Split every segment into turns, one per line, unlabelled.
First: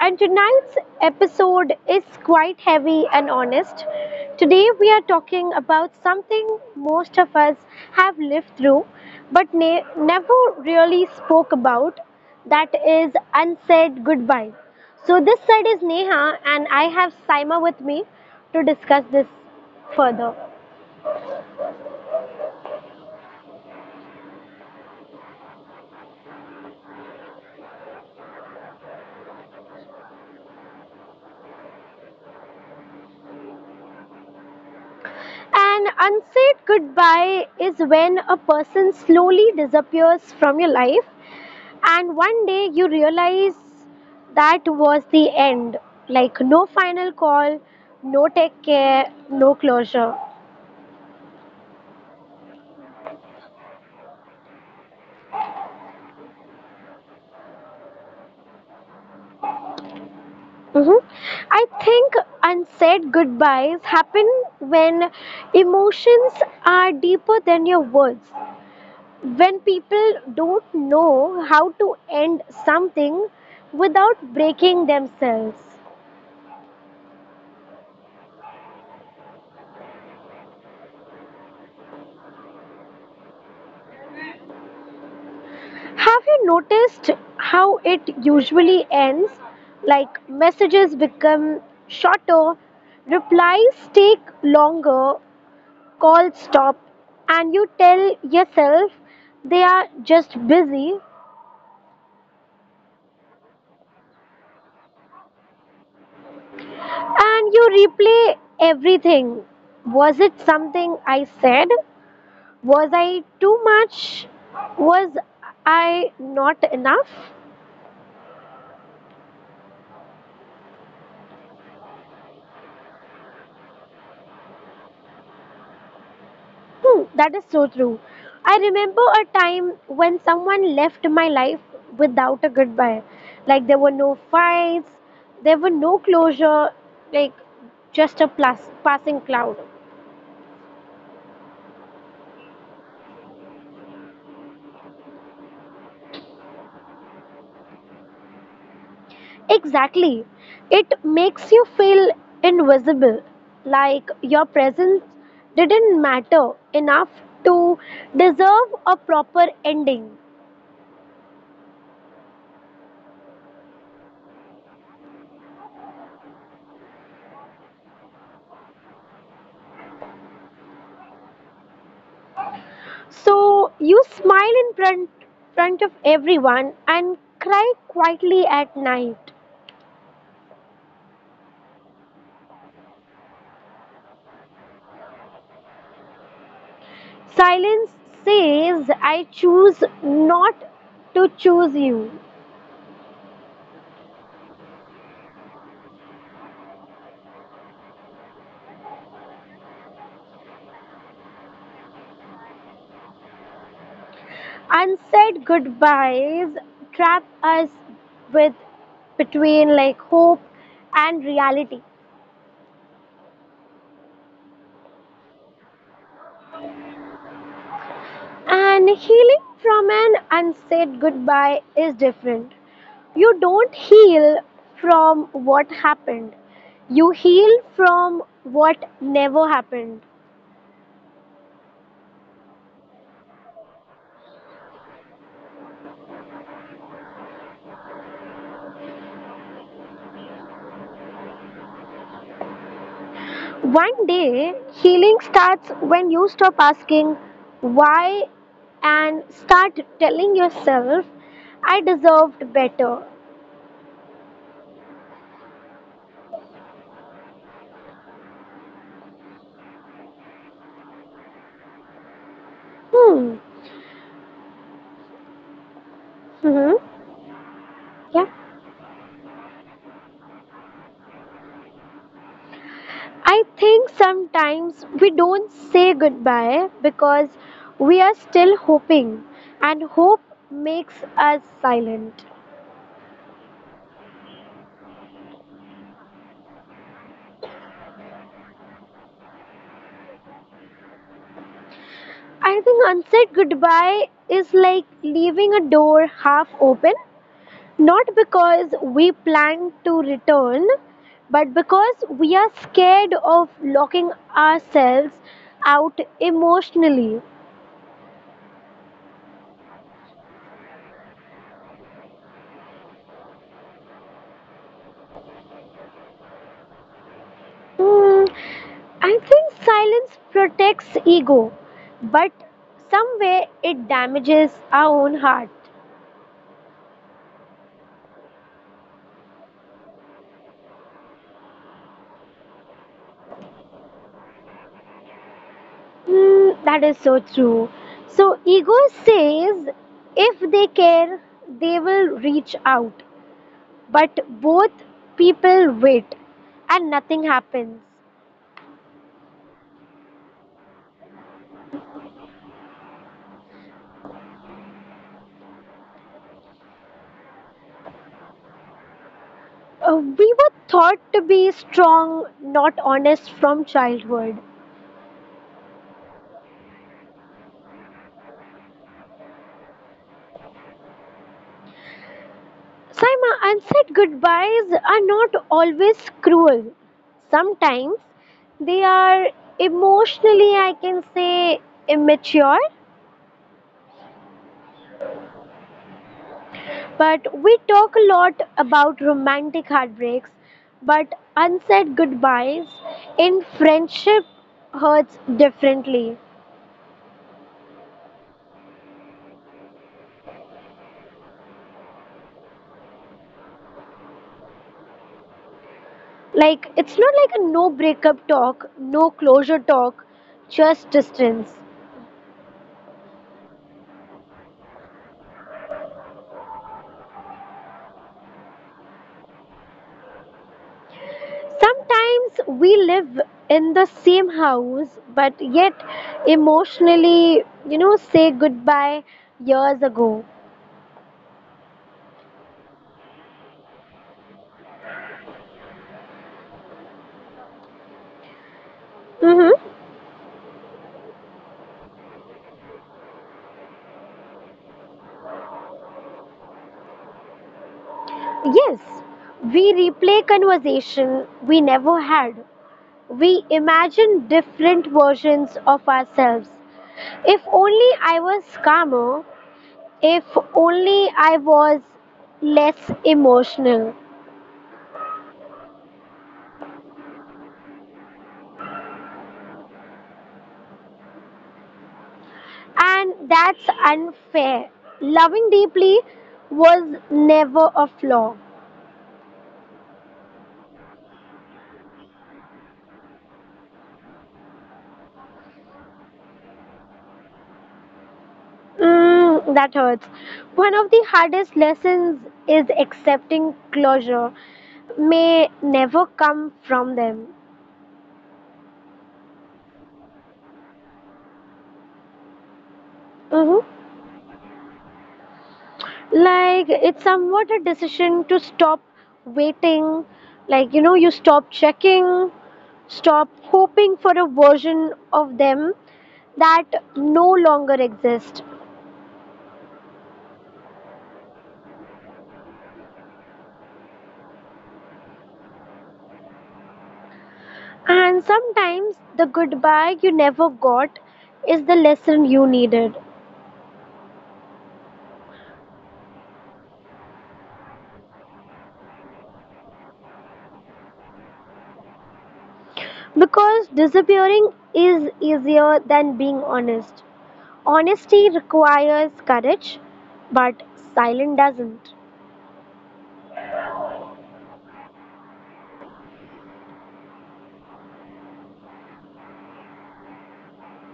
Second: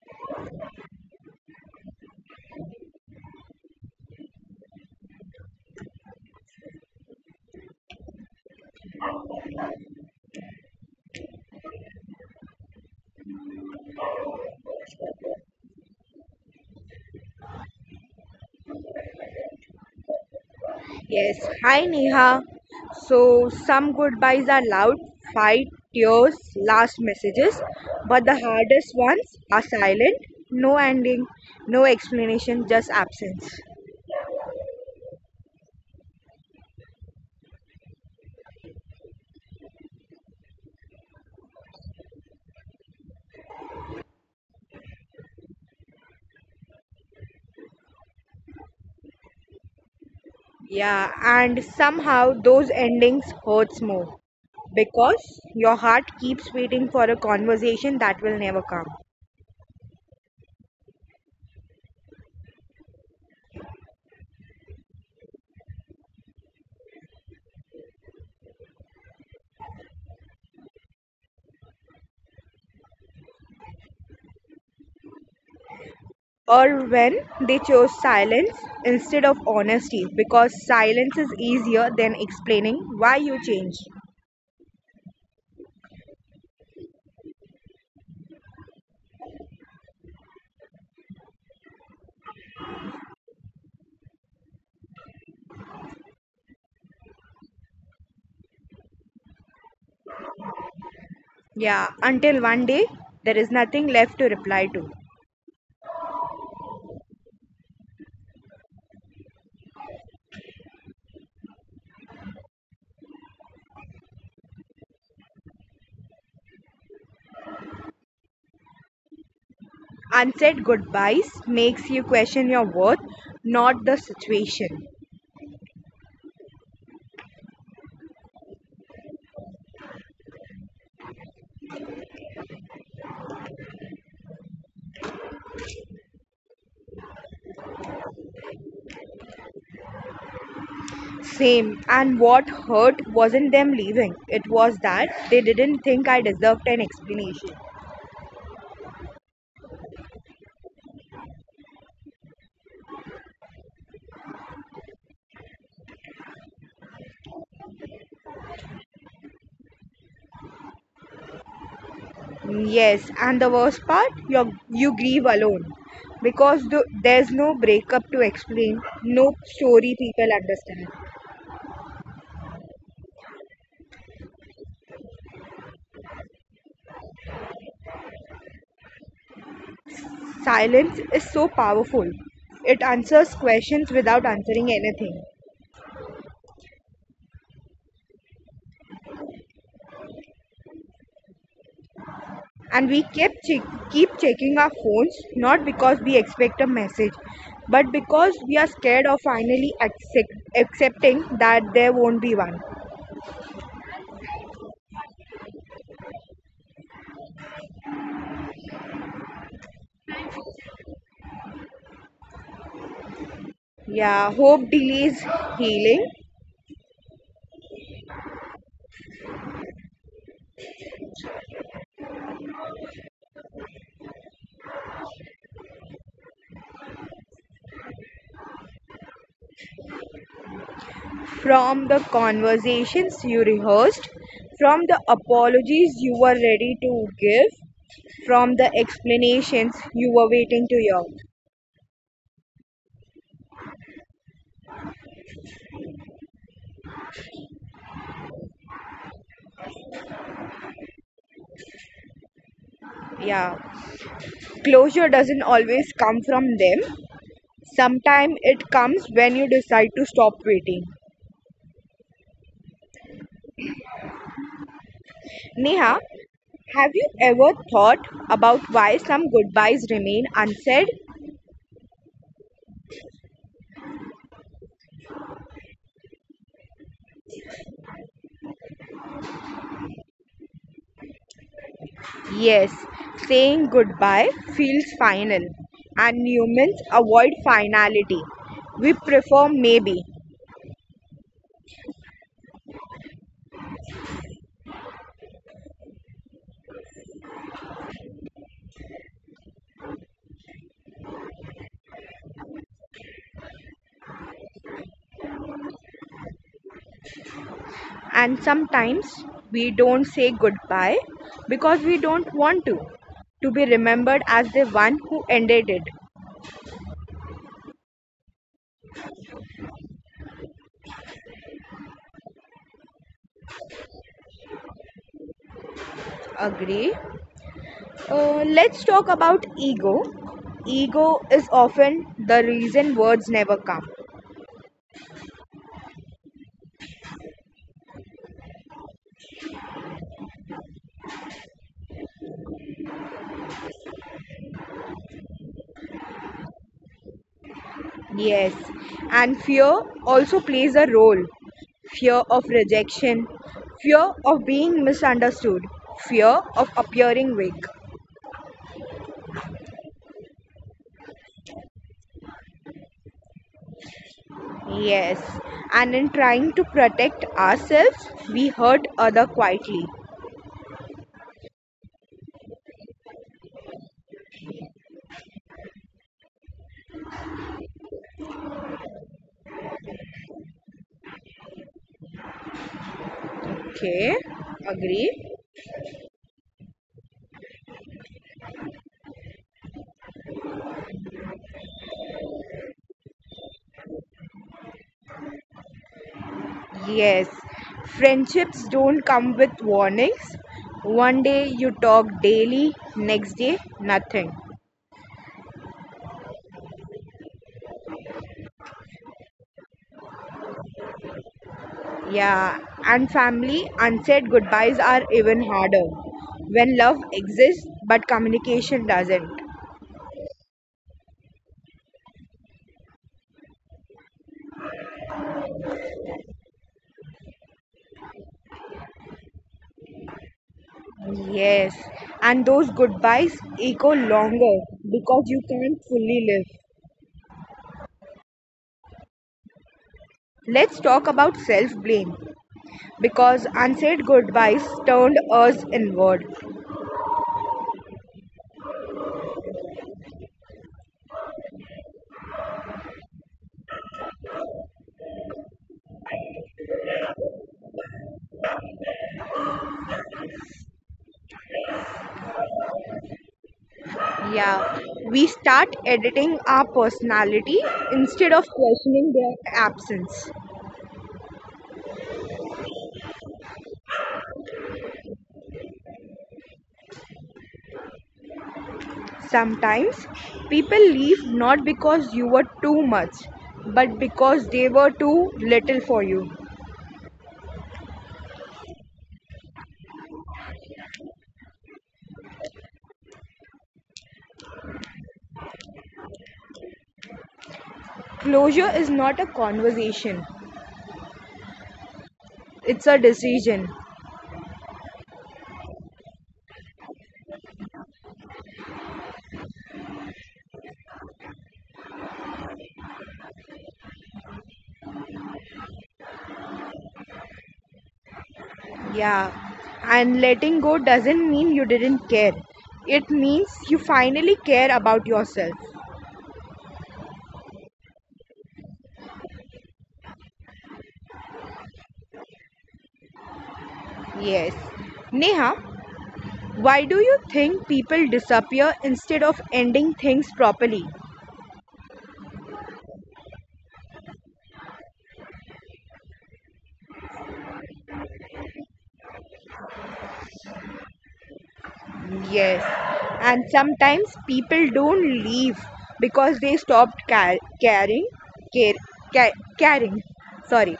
And tonight's episode is quite heavy and honest. Today, we are talking about something most of us have lived through but never really spoke about that is unsaid goodbye. So, this side is Neha, and I have Saima with me to discuss this further.
Yes, hi Neha. So, some goodbyes are loud, fight, tears, last messages, but the hardest ones are silent, no ending, no explanation, just absence.
An unsaid goodbye is when a person slowly disappears from your life. And one day you realize that was the end. Like no final call, no take care, no closure.
Yeah, and somehow those endings hurts more because your heart keeps waiting for a conversation that will never come.
Mhm. I think unsaid goodbyes happen when emotions are deeper than your words. When people don't know how to end something without breaking themselves.
Or when they chose silence instead of honesty because silence is easier than explaining why you changed.
Have you noticed how it usually ends? Like messages become shorter, replies take longer, calls stop, and you tell yourself they are just busy
Yeah, until one day there is nothing left to reply to.
and you replay everything. Was it something I said? Was I too much? Was I not enough?
Unsaid goodbyes makes you question your worth, not the situation.
Hmm, that is so true. I remember a time when someone left my life without a goodbye. Like there were no fights, there were no closure, like just a plus, passing cloud.
Same, and what hurt wasn't them leaving, it was that they didn't think I deserved an explanation.
Exactly. It makes you feel invisible, like your presence didn't matter enough to deserve a proper ending.
Yes, and the worst part, you grieve alone because there's no breakup to explain, no story people understand.
So you smile in front of everyone and cry quietly at night.
Silence is so powerful. It answers questions without answering anything.
Silence says, I choose not to choose you.
And we keep keep checking our phones not because we expect a message but because we are scared of finally accepting that there won't be one.
Unsaid goodbyes trap us with between like hope and reality.
Yeah, hope delays healing,
And healing from an unsaid goodbye is different. You don't heal from what happened. You heal from what never happened.
from the conversations you rehearsed, from the apologies you were ready to give, from the explanations you were waiting to hear.
One day, healing starts when you stop asking why and start telling yourself, I deserved better.
Yeah, closure doesn't always come from them. Sometimes it comes when you decide to stop waiting.
Hmm.
Neha,
Hmm.
have you ever thought
Yeah.
about why some goodbyes remain unsaid?
I think sometimes we don't say goodbye because we are still hoping, and hope makes us silent.
Yes, saying goodbye feels final, and humans avoid finality. We prefer maybe,
I think unsaid goodbye is like leaving a door half open, not because we plan to return, but because we are scared of locking ourselves out emotionally.
and sometimes we don't say goodbye because we don't want to. To be remembered as the one who ended it.
Hmm, I think silence protects ego, but somewhere it damages our own heart.
Agree. Let's talk about ego. Ego is often the reason words never come.
Hmm, that is so true. So, ego says if they care, they will reach out. But both people wait and nothing happens.
Yes, and fear also plays a role. Fear of rejection, fear of being misunderstood, fear of appearing weak.
We were thought to be strong, not honest from childhood.
Yes, and in trying to protect ourselves, we hurt other quietly.
Saima, unsaid goodbyes are not always cruel. Sometimes they are emotionally, I can say, immature.
Okay, agree?
But we talk a lot about romantic heartbreaks, but unsaid goodbyes in friendship hurts differently.
Yes, friendships don't come with warnings. One day you talk daily, next day nothing.
Like, it's not like a no breakup talk, no closure talk, just distance.
Yeah, and family, unsaid goodbyes are even harder when love exists but communication doesn't.
Sometimes we live in the same house, but yet emotionally, you know, say goodbye years ago.
Yes, and those goodbyes echo longer because you can't fully live.
Mm-hmm.
Let's talk about self blame because unsaid goodbyes turned us inward.
Yes, we replay conversation we never had. We imagine different versions of ourselves. If only I was calmer, if only I was less emotional.
Yeah, we start editing our personality instead of questioning their absence.
And that's unfair. Loving deeply was never a flaw.
Sometimes people leave not because you were too much, but because they were too little for you.
Mm, that hurts. One of the hardest lessons is accepting closure may never come from them.
Closure is not a conversation, it's a
Mm-hmm.
decision.
Like, it's somewhat a decision to stop waiting. Like, you know, you stop checking, stop hoping for a version of them that no longer exists.
Yeah, and letting go doesn't mean you didn't care, it means you finally care about yourself.
And sometimes the goodbye you never got is the lesson you needed.
Yes. Neha, why do you think people disappear instead of ending things properly?
Because disappearing is easier than being honest. Honesty requires courage, but silence doesn't.
Yes, and sometimes people don't leave because they stopped care, caring. Sorry,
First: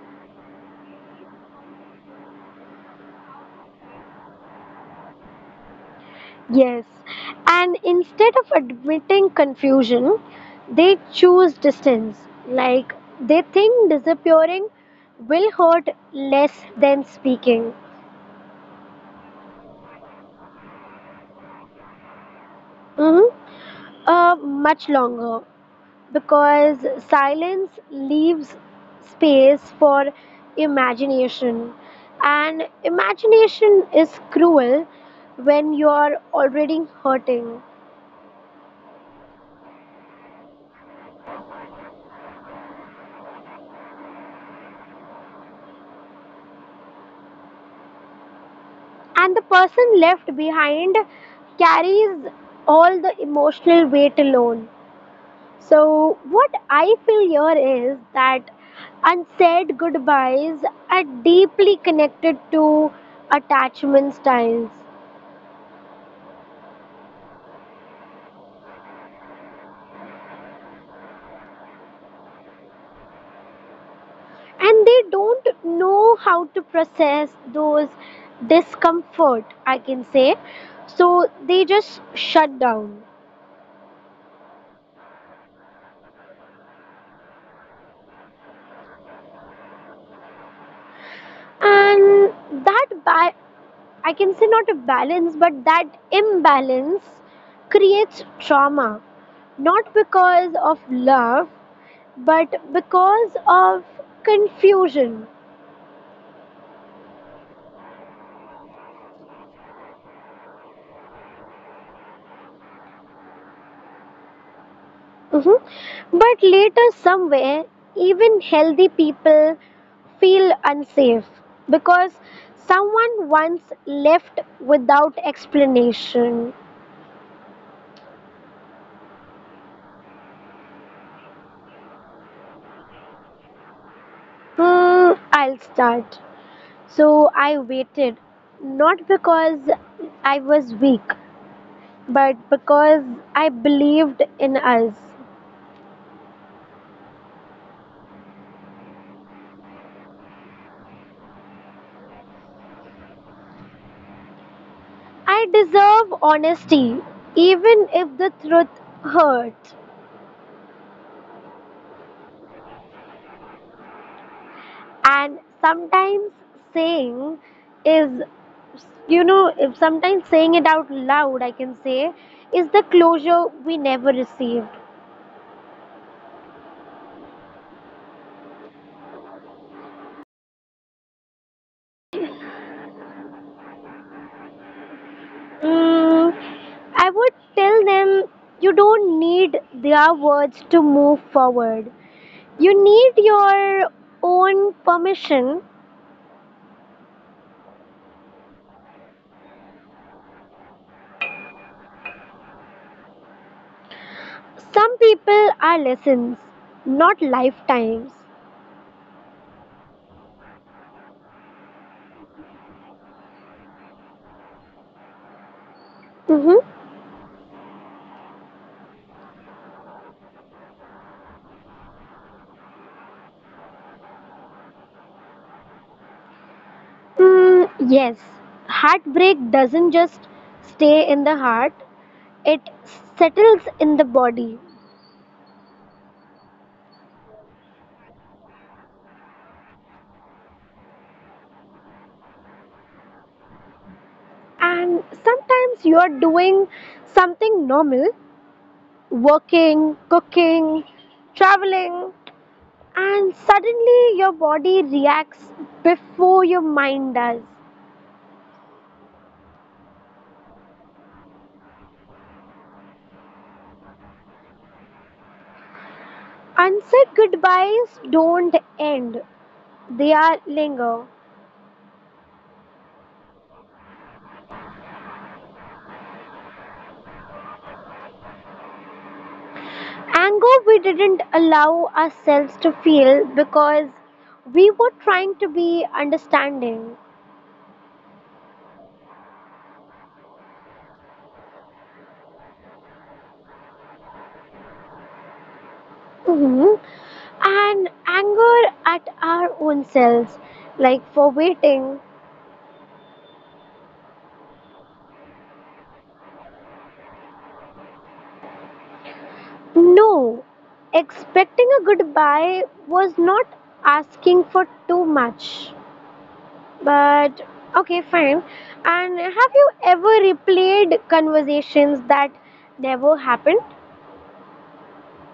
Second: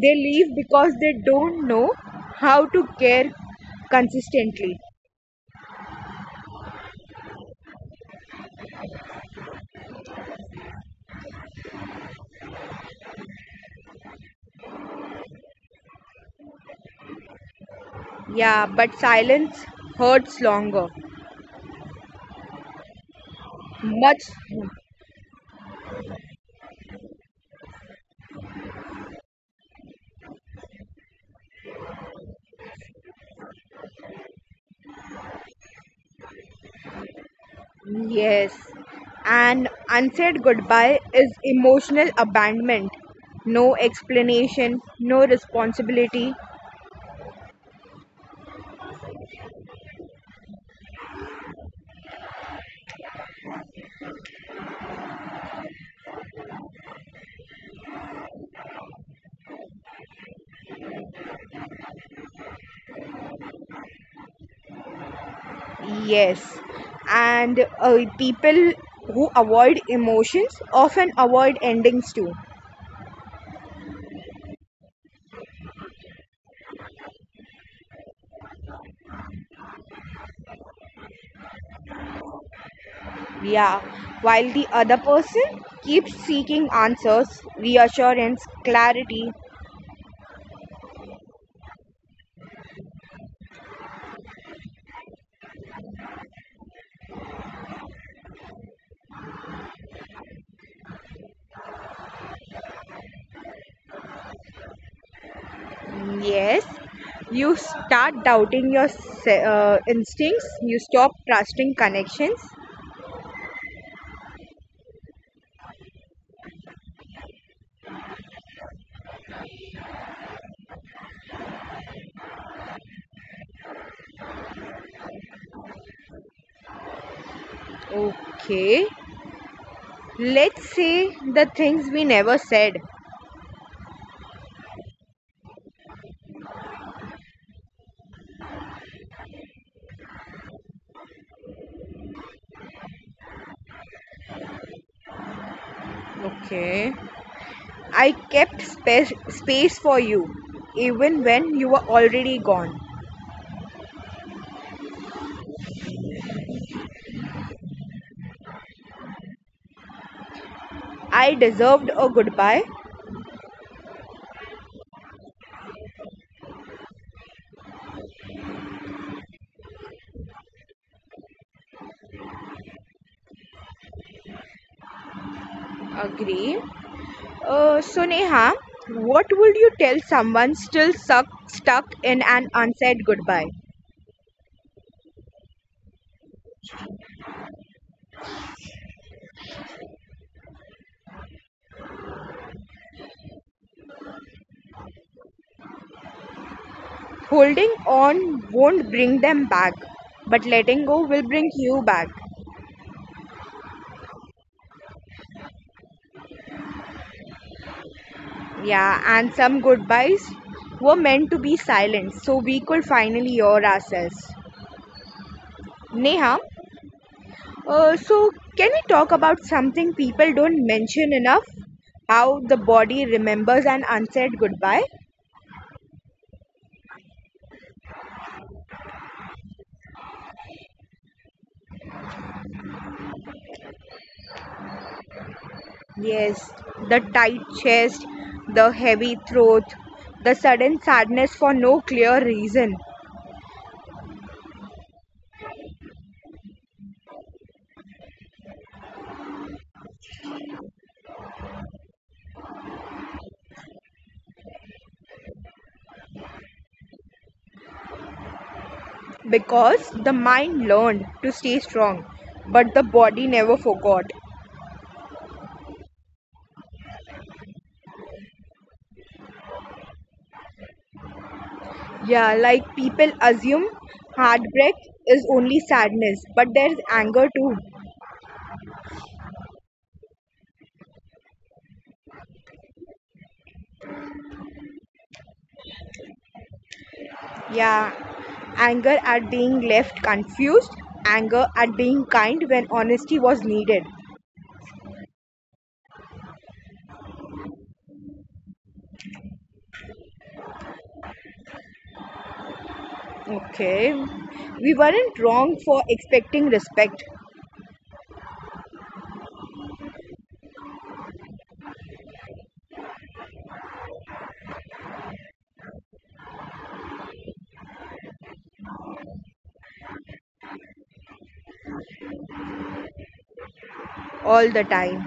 they leave because they don't know how to care consistently.
Yes, and instead of admitting confusion, they choose distance. Like they think disappearing will hurt less than speaking.
Yeah, but silence hurts longer.
hmm
Much,
Uh, Much longer. Because silence leaves space for imagination and imagination is cruel when you're already hurting
yes, and unsaid goodbye is emotional abandonment. No explanation, no responsibility.
and the person left behind carries all the emotional weight alone. So what I feel here is that unsaid goodbyes are deeply connected to attachment styles
Yes, and people who avoid emotions often avoid endings too.
and they don't know how to process those discomfort I can say, so they just shut down.
Yeah, while the other person keeps seeking answers, reassurance, clarity.
And that I can say not a balance but that imbalance creates trauma, not because of love but because of confusion.
Yes, you start doubting your instincts, you stop trusting connections.
Mhm. But later, somewhere, even healthy people feel unsafe because someone once left without explanation.
Okay, let's say the things we never said.
Hmm, I'll start. So I waited, not because I was weak, but because I believed in us.
Okay. I kept space for you, even when you were already gone.
I deserve honesty, even if the truth hurts.
I deserved a goodbye.
And sometimes saying is, you know, if sometimes saying it out loud I can say is the closure we never received.
Agree. So, Neha, what would you tell someone still stuck in an unsaid goodbye?
Mm, I would tell them you don't need their words to move forward, you need your own permission.
Holding on won't bring them back, but letting go will bring you back.
Some people are lessons, not lifetimes.
Yeah, and some goodbyes were meant to be silent so we could finally hear ourselves. Neha,
Mm-hmm.
Can we talk about something people don't mention enough? How the body remembers an unsaid goodbye?
Mm, yes, heartbreak doesn't just stay in the heart, it settles in the body.
Yes, the tight chest, the heavy throat, the sudden sadness for no clear reason.
And sometimes you are doing something normal, working, cooking, traveling, and suddenly your body reacts before your mind does.
Because the mind learned to stay strong, but the body never forgot.
Unsaid goodbyes don't end, they are linger.
Yeah, like people assume heartbreak is only sadness, but there's anger too.
Anger we didn't allow ourselves to feel because we were trying to be understanding.
Yeah, anger at being left confused, anger at being kind when honesty was needed.
Mhm. And anger at our own selves, like for waiting.
Okay, we weren't wrong for expecting respect
No, expecting a goodbye was not asking for too much. But okay, fine. And have you ever replayed conversations that never happened?
all the time.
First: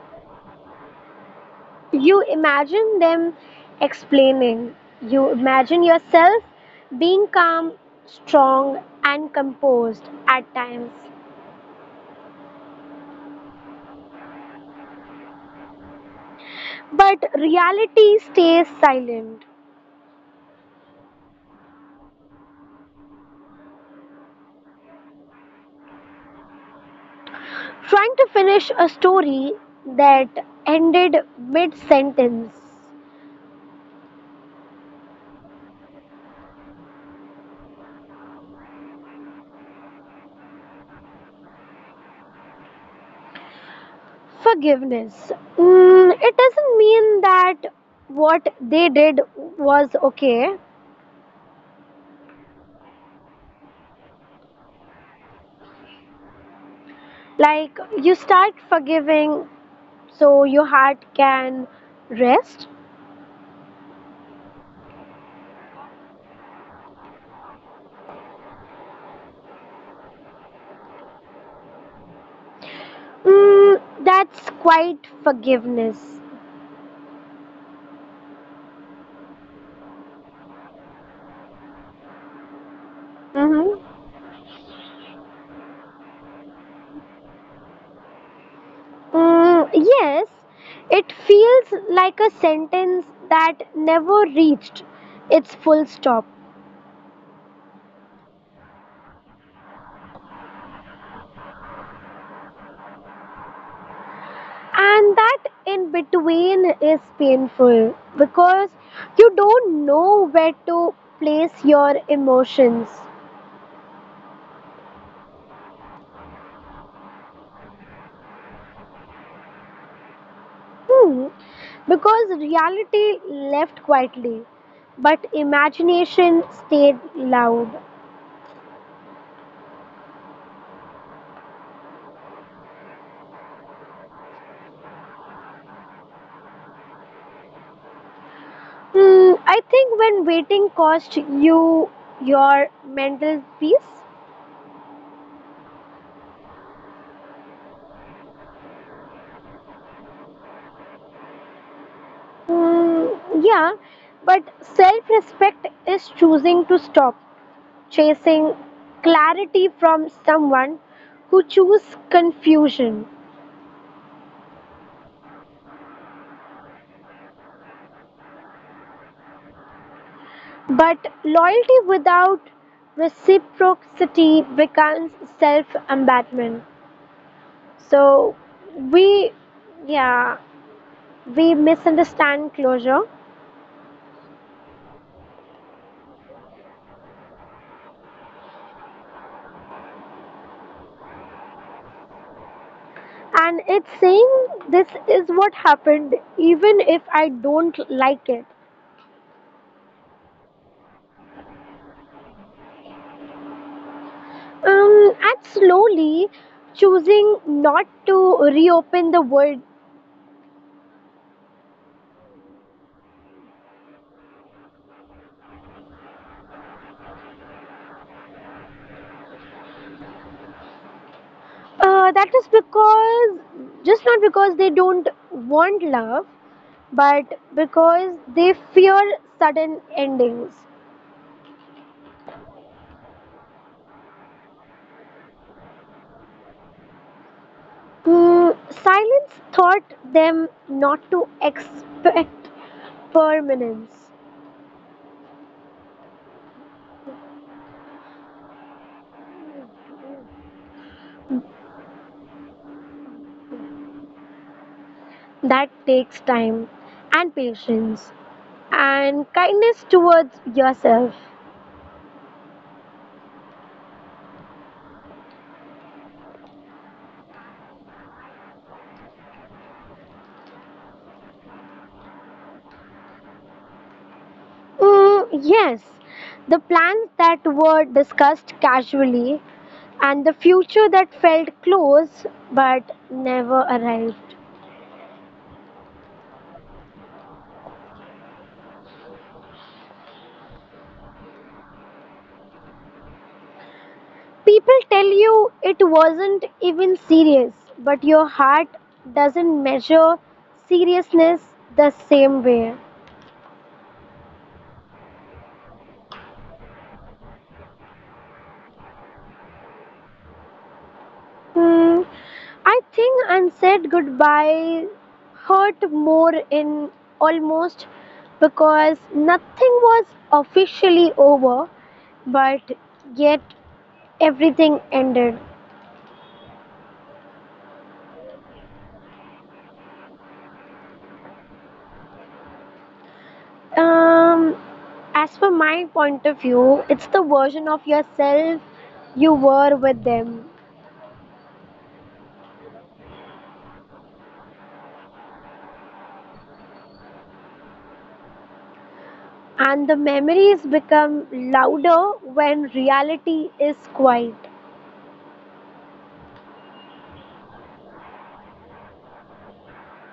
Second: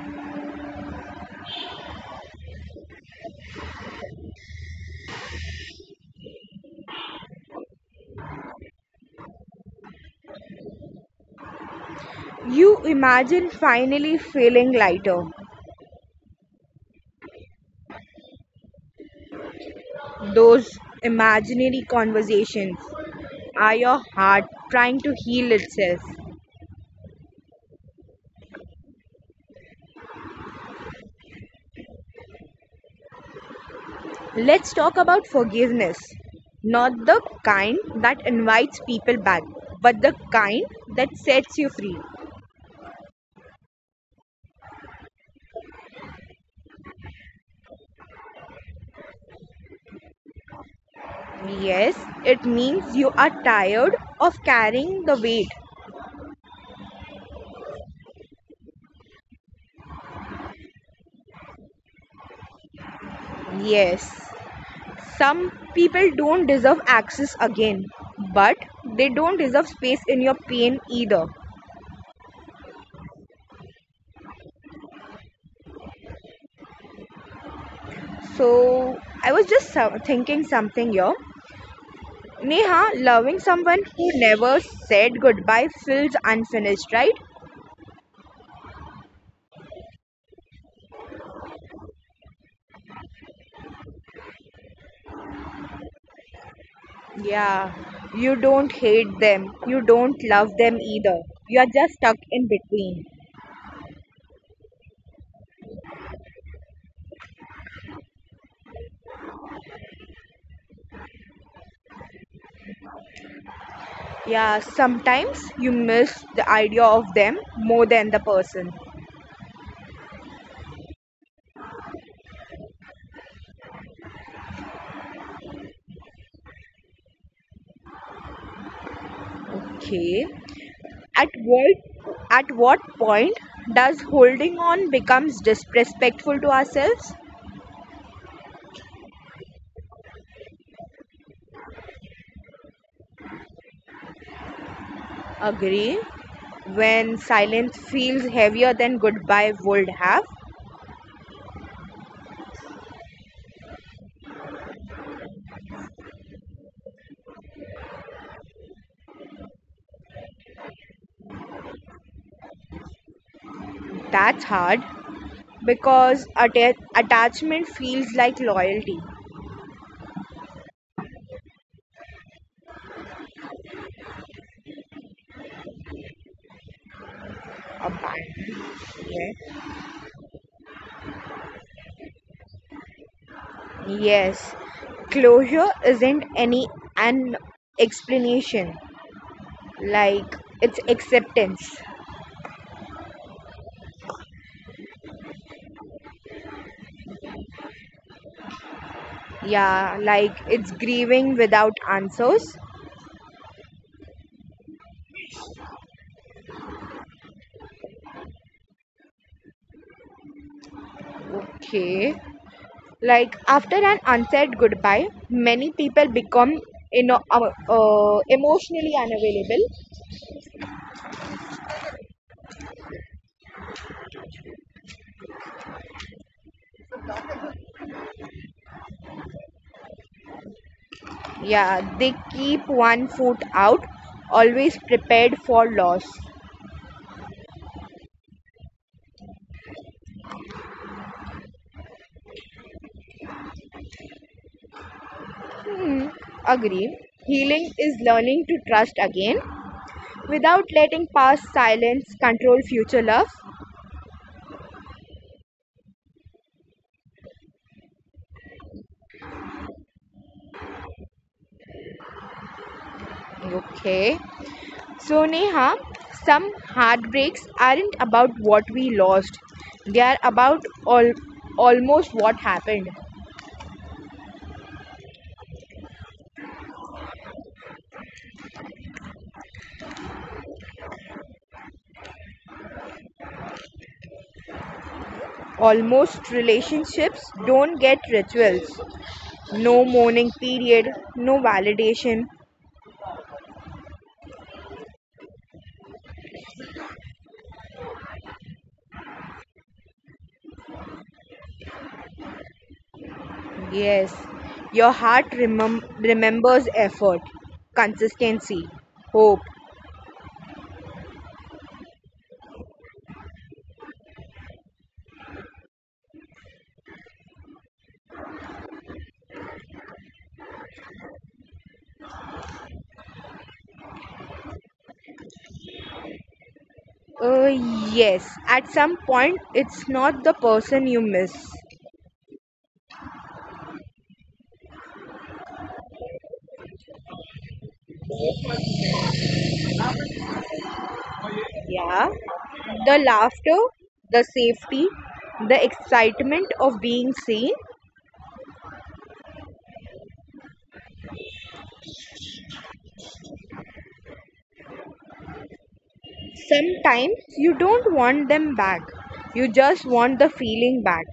You imagine them explaining. You imagine yourself being calm, strong, and composed at times.
You imagine finally feeling lighter.
But reality stays silent.
Those imaginary conversations are your heart trying to heal itself.
Trying to finish a story that ended mid sentence.
Let's talk about forgiveness. Not the kind that invites people back, but the kind that sets you free.
Forgiveness. Mm, it doesn't mean that what they did was okay.
Yes, it means you are tired of carrying the weight.
Like you start forgiving so your heart can rest.
Yes, some people don't deserve access again, but they don't deserve space in your pain either.
Mm, that's quite forgiveness.
So, I was just thinking something here. Neha, loving someone who
Mm-hmm.
never said goodbye feels unfinished, right?
Mm, yes, it feels like a sentence that never reached its full stop.
Yeah, you don't hate them, you don't love them either. You are just stuck in between.
And that in between is painful because you don't know where to place your emotions.
Yeah, sometimes you miss the idea of them more than the person.
Hmm. Because reality left quietly, but imagination stayed loud.
Okay. At what at what point does holding on becomes disrespectful to ourselves?
Hmm. I think when waiting cost you your mental peace,
Agree. When silence feels heavier than goodbye would have.
mm, yeah, but self respect is choosing to stop chasing clarity from someone who chooses confusion.
That's hard because attachment feels like loyalty.
But loyalty without reciprocity becomes self embatment.
A,
So we,
yeah.
yeah, we misunderstand closure.
Yes. Closure isn't any an explanation, like it's acceptance.
And it's saying this is what happened, even if I don't like it.
Yeah, like it's grieving without answers.
And slowly choosing not to reopen the world.
Okay, like after an unsaid goodbye many people become, you know, emotionally unavailable.
That is because, just not because they don't want love, but because they fear sudden endings.
Yeah, they keep one foot out, always prepared for loss.
Mm, silence taught them not to expect permanence.
Hmm, agree. Healing is learning to trust again without letting past silence control future love.
That takes time and patience and kindness towards yourself.
Okay. So, Neha, some heartbreaks aren't about what we lost, they are about almost what happened.
Mm, yes, the plans that were discussed casually and the future that felt close but never arrived.
Almost relationships don't get rituals, no mourning period, no validation.
People tell you it wasn't even serious, but your heart doesn't measure seriousness the same way.
Yes, your heart remembers effort, consistency, hope.
Hmm, I think and said goodbye hurt more in almost because nothing was officially over, but yet everything ended.
Uh, yes, at some point, it's not the person you miss.
Um, as for my point of view, it's the version of yourself you were with them,
Yeah, the laughter, the safety, the excitement of being seen.
and the memories become louder when reality is quiet.
Sometimes you don't want them back, you just want the feeling back.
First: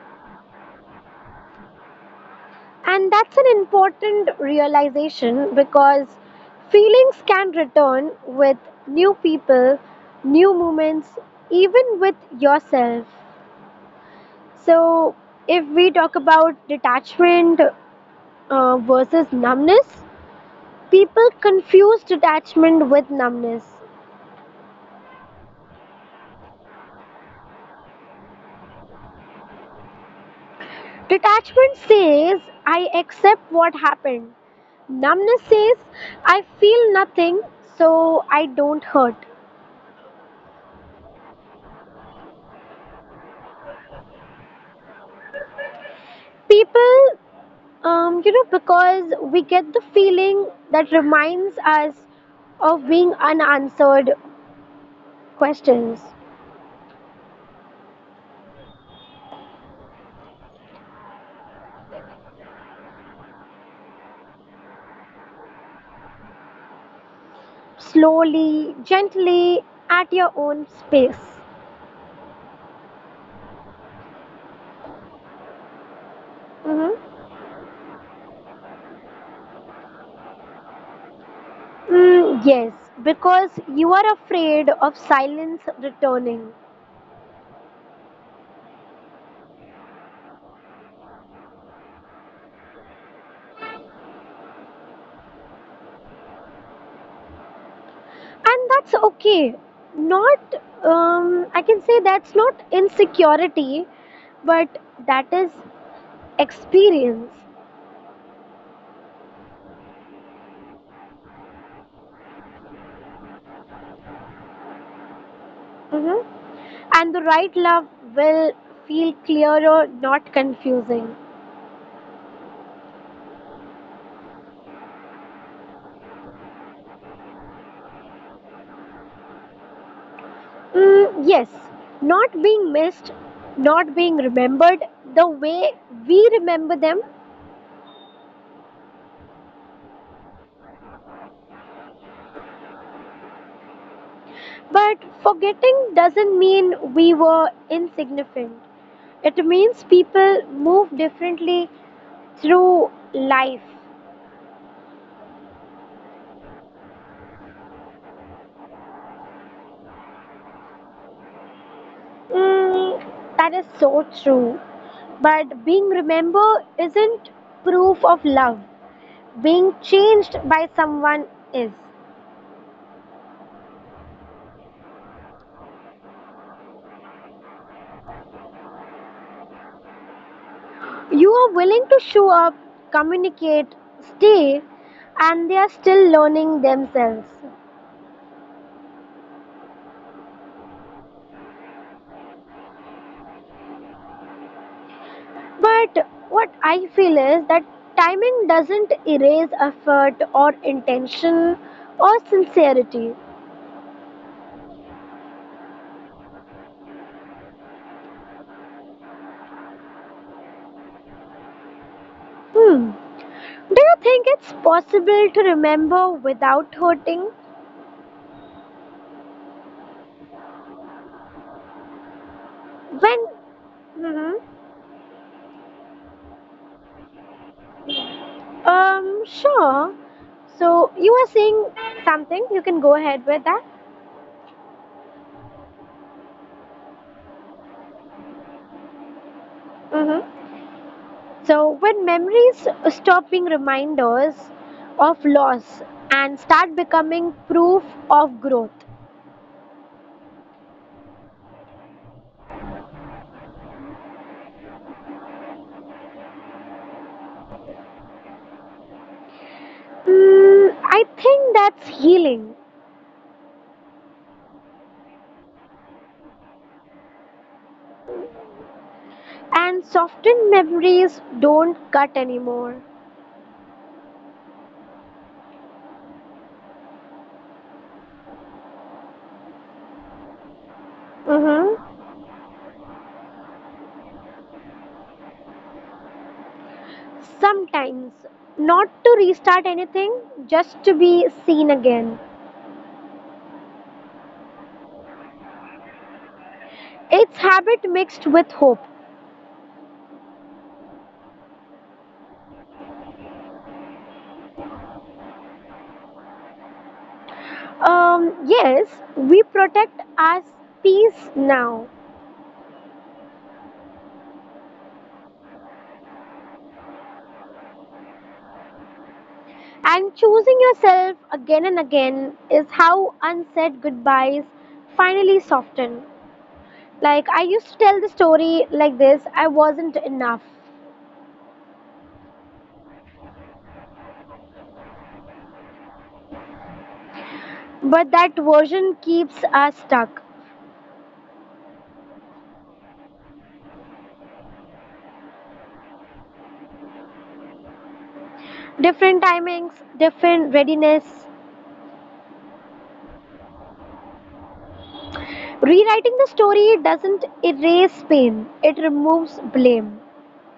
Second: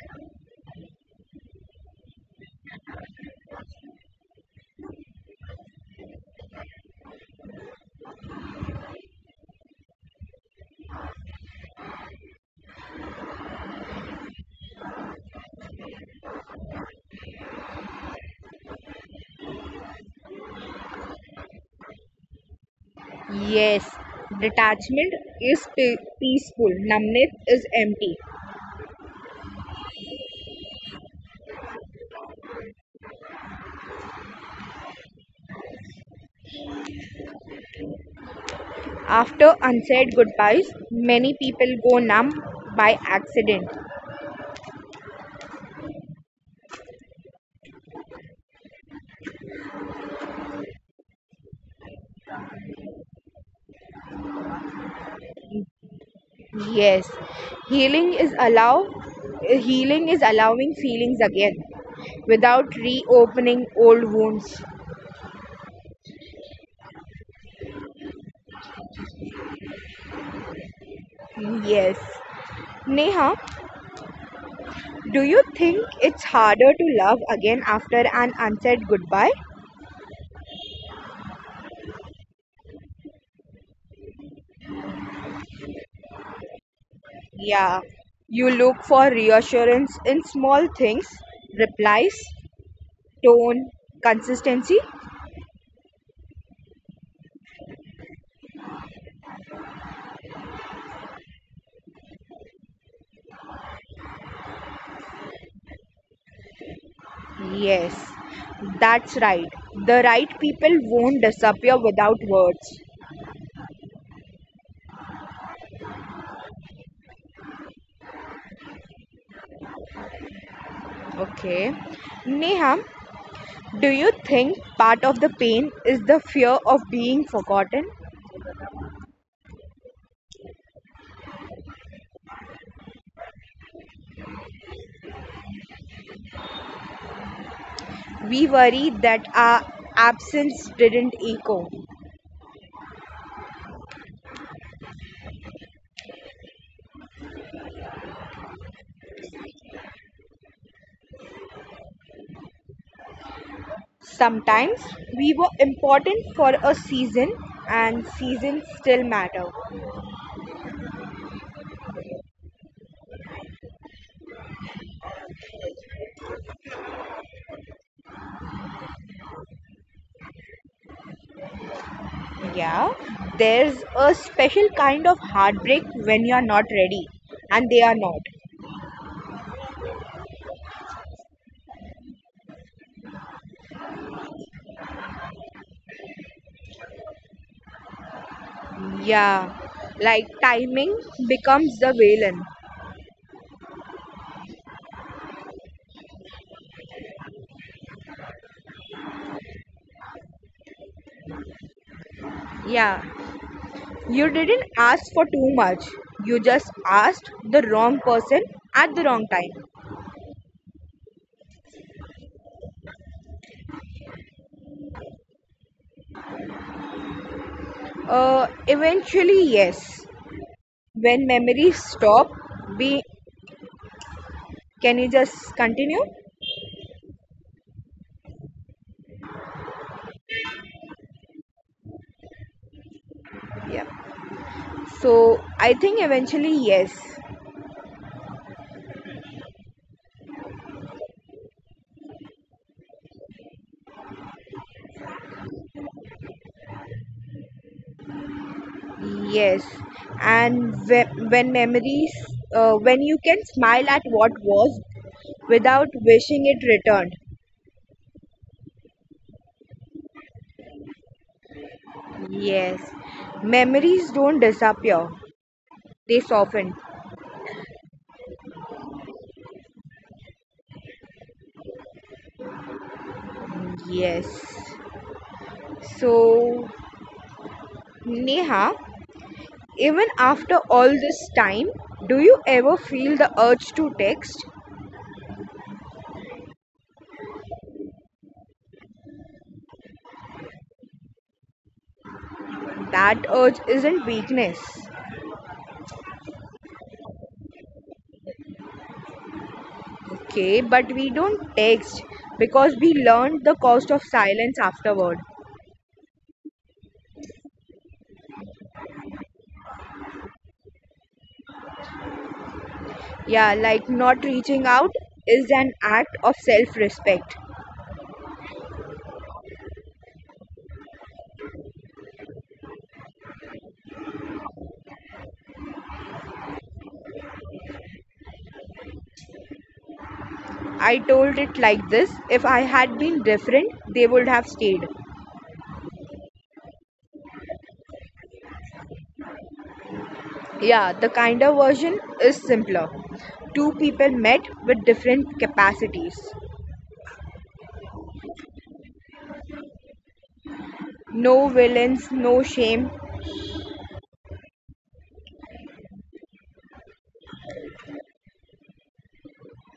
And that's an important realization because feelings can return with new people, new moments, even with yourself. So, if we talk about detachment versus numbness, people confuse detachment with numbness.
Yes, detachment is peaceful, numbness is empty.
Detachment says, I accept what happened. Numbness says, I feel nothing, so I don't hurt.
After unsaid goodbyes, many people go numb by accident.
People, um, you know, because we get the feeling that reminds us of being unanswered questions
Yes, healing is allow healing is allowing feelings again without reopening old wounds.
slowly, gently, at your own space.
Yes. Neha, do you think it's harder to love
Hmm.
again after an unsaid goodbye?
Mm, yes, because you are afraid of silence returning,
Yeah. You look for reassurance in small things, replies, tone, consistency.
and that's okay. Not, I can say that's not insecurity, but that is experience.
Yes. That's right. The right people won't disappear without words.
Mhm. And the right love will feel clearer, not confusing.
Okay. Neha, do you think part of the pain is the fear of being forgotten?
Mm, yes, not being missed, not being remembered the way we remember them.
We worry that our absence didn't echo.
But forgetting doesn't mean we were insignificant. It means people move differently through life.
Sometimes we were important for a season, and seasons still matter.
Mm, that is so true. But being remembered isn't proof of love. Being changed by someone is.
Yeah, there's a special kind of heartbreak when you're not ready and they are not.
You are willing to show up, communicate, stay, and they are still learning themselves.
Yeah, like timing becomes the villain.
But what I feel is that timing doesn't erase effort or intention or
Yeah,
sincerity.
you didn't ask for too much. You just asked the wrong person at the wrong time.
Hmm. Do you think it's possible to remember without hurting?
Eventually, yes. When memories stop, we,
When? Hmm.
can you just continue?
Sure. So you are saying something, you can go ahead with that.
Yeah. So I think eventually yes,
Mm-hmm. So, when memories stop being reminders of loss and start becoming proof of growth,
yes. And when memories, when you can smile at what was without wishing it returned.
mm, I think that's healing.
Yes, memories don't disappear; they soften.
And softened memories don't cut anymore.
Yes. So Neha, even after all
Hmm.
this time, do you ever feel the urge to text?
Sometimes, not to restart anything, just to be seen again.
That urge isn't weakness.
It's habit mixed with hope.
Okay, but we don't text because we learned the cost of silence afterward.
Yes, we protect our peace now.
Yeah, like not reaching out is an act of self respect.
And choosing yourself again and again is how unsaid goodbyes finally soften. Like, I used to tell the story like this I wasn't enough.
I told it like this, if I had been different, they would have stayed.
But that version keeps us stuck.
Yeah, the kinder version is simpler. Two people met with different capacities.
Different timings, different readiness.
No villains, no shame.
Rewriting the story doesn't erase pain, it removes blame.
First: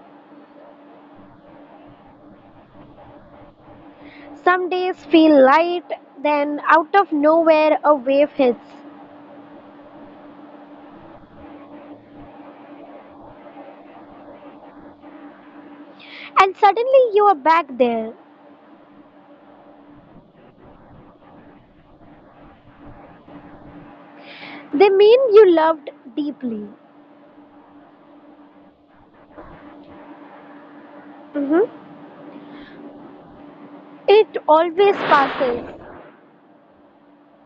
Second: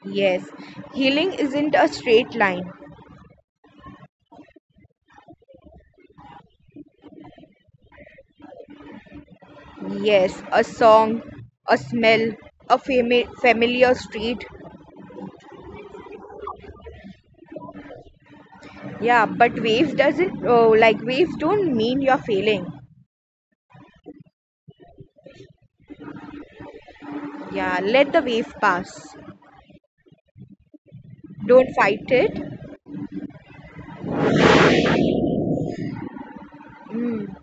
Yes, healing isn't a straight line.
Some days feel light, then out of nowhere a wave hits,
Yes, a song, a smell, a familiar street.
and suddenly you are back there.
Yeah, but waves doesn't oh, like waves don't mean you're failing.
They mean you loved deeply,
Yeah, let the wave pass.
hmm.
Don't fight it.
It always passes.
Mm.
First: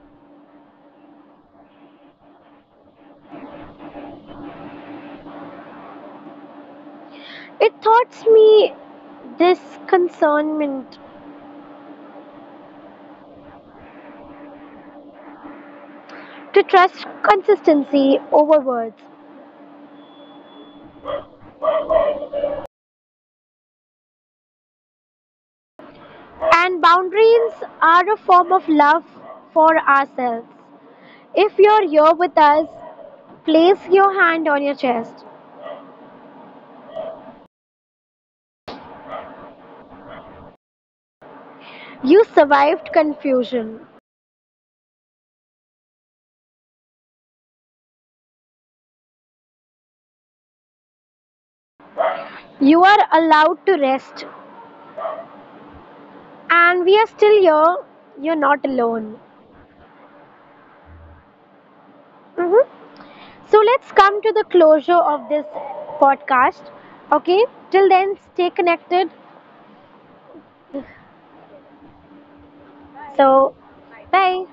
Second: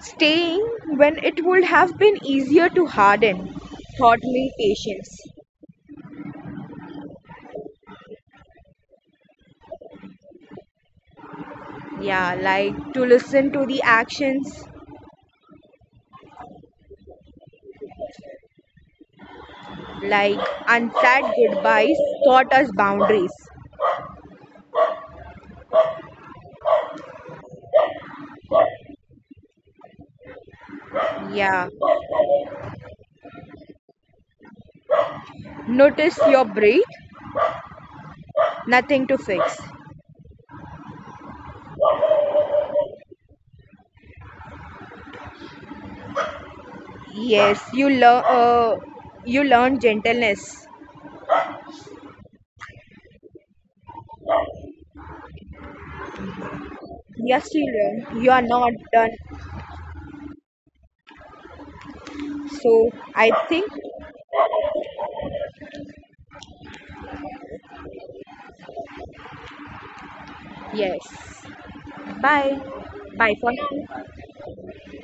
Staying when it would have been easier to harden taught me patience.
It taught me disconcernment,
Yeah, like to listen to the actions,
to trust consistency over words.
like unsaid goodbyes taught us boundaries.
And boundaries are a form of love for ourselves.
Yeah,
If you're here with us, place your hand on your
notice
chest.
your breath, nothing to fix.
You survived confusion.
Yes, you learn gentleness.
You are allowed to rest.
Yes,
And
you
we are still
learn. You are
here.
not
You're
done.
not alone.
So
Mhm.
I think
So let's come to the closure of this podcast. Okay, till then, stay connected.
yes. Bye. Bye for now.
So, bye.